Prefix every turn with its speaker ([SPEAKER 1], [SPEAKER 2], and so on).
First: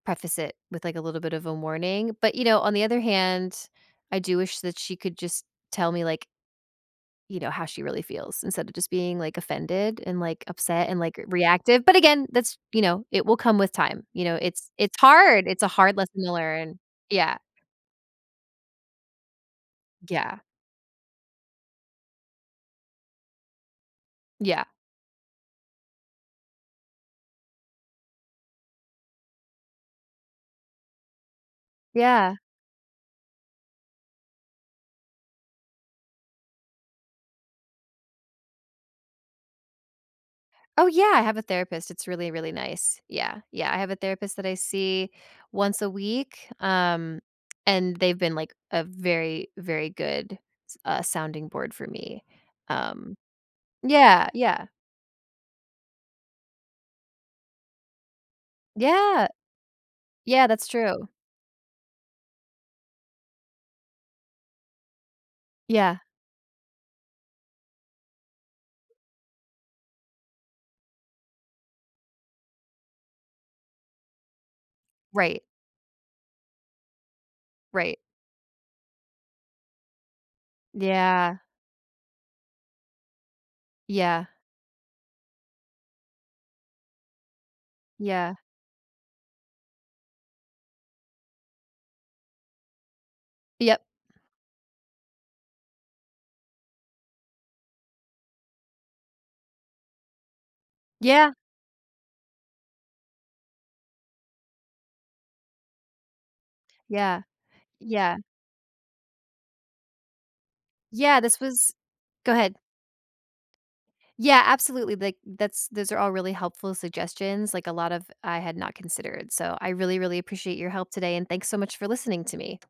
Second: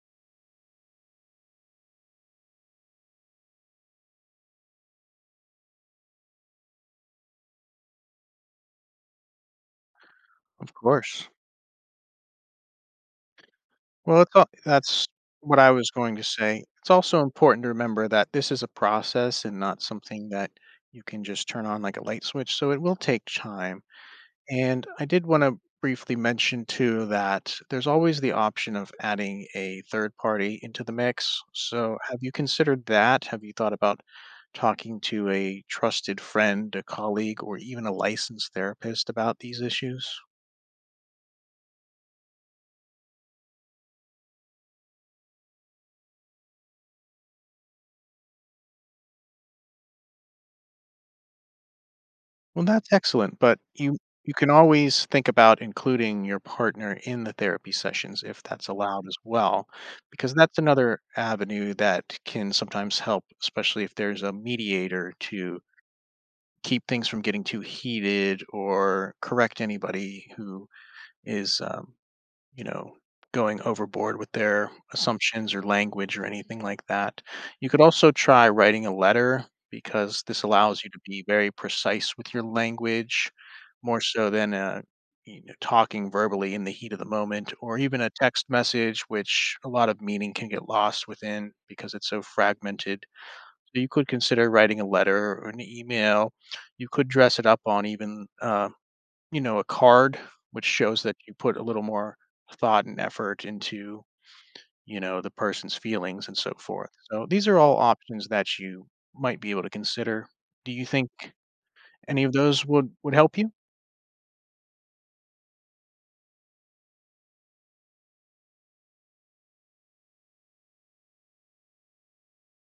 [SPEAKER 1] Preface it with, like, a little bit of a warning, but, you know, on the other hand, I do wish that she could just tell me, like you know, how she really feels instead of just being, like, offended and, like,
[SPEAKER 2] Of
[SPEAKER 1] upset and, like, r
[SPEAKER 2] course.
[SPEAKER 1] reactive, but, again, that's you know, it will come with time,
[SPEAKER 2] Well,
[SPEAKER 1] you
[SPEAKER 2] it's
[SPEAKER 1] know,
[SPEAKER 2] al
[SPEAKER 1] it's it's
[SPEAKER 2] that's
[SPEAKER 1] hard,
[SPEAKER 2] what
[SPEAKER 1] it's a
[SPEAKER 2] I was
[SPEAKER 1] hard
[SPEAKER 2] going to
[SPEAKER 1] lesson to
[SPEAKER 2] say.
[SPEAKER 1] learn,
[SPEAKER 2] It's also
[SPEAKER 1] yeah.
[SPEAKER 2] important to remember that this is a process and not something
[SPEAKER 1] Yeah.
[SPEAKER 2] that you can just turn on like a light switch, so it will take chime.
[SPEAKER 1] Yeah.
[SPEAKER 2] And I did wanna briefly mention too that there's always the option of adding a 3rd party into the mix, so have you
[SPEAKER 1] Yeah.
[SPEAKER 2] considered that? Have you thought about talking to a trusted friend, a colleague, or even a licensed therapist about these issues?
[SPEAKER 1] Oh, yeah, I have a therapist, it's really, really nice. Yeah, yeah, I have a therapist that I see once a week, um, and they've been, like, a very, very good s uh sounding board for me,
[SPEAKER 2] Well, that's
[SPEAKER 1] um
[SPEAKER 2] excellent, but you
[SPEAKER 1] Yeah,
[SPEAKER 2] you can
[SPEAKER 1] yeah.
[SPEAKER 2] always think about including your partner in the therapy sessions if that's allowed as
[SPEAKER 1] Yeah.
[SPEAKER 2] well, because
[SPEAKER 1] Yeah,
[SPEAKER 2] that's
[SPEAKER 1] that's
[SPEAKER 2] another
[SPEAKER 1] true.
[SPEAKER 2] avenue that can sometimes help, especially if there's a mediator to
[SPEAKER 1] Yeah.
[SPEAKER 2] keep things from getting too heated or correct anybody who is, um, you know, going overboard with their
[SPEAKER 1] Right.
[SPEAKER 2] assumptions or language or anything like that. You could
[SPEAKER 1] Right.
[SPEAKER 2] also try writing a letter because this allows you to be
[SPEAKER 1] Yeah.
[SPEAKER 2] very precise with your language more
[SPEAKER 1] Yeah.
[SPEAKER 2] so than, uh, you kn talking verbally in the heat of the moment or even a
[SPEAKER 1] Yeah.
[SPEAKER 2] text message, which a lot of meaning can get lost within because it's so fragmented.
[SPEAKER 1] Yep.
[SPEAKER 2] You could consider writing a letter or an email. You could dress it up on even, uh, you know, a card, which shows that
[SPEAKER 1] Yeah.
[SPEAKER 2] you put a little more thought and effort into, you know, the person's feelings and so forth,
[SPEAKER 1] Yeah.
[SPEAKER 2] so these are all
[SPEAKER 1] Yeah.
[SPEAKER 2] options that you might be able to consider. Do you think
[SPEAKER 1] Yeah, this was
[SPEAKER 2] any of
[SPEAKER 1] Go ahead.
[SPEAKER 2] those would would help you?
[SPEAKER 1] Yeah, absolutely, like, that's those are all really helpful suggestions, like, a lot of I had not considered, so, I really, really appreciate your help today, and thanks so much for listening to me.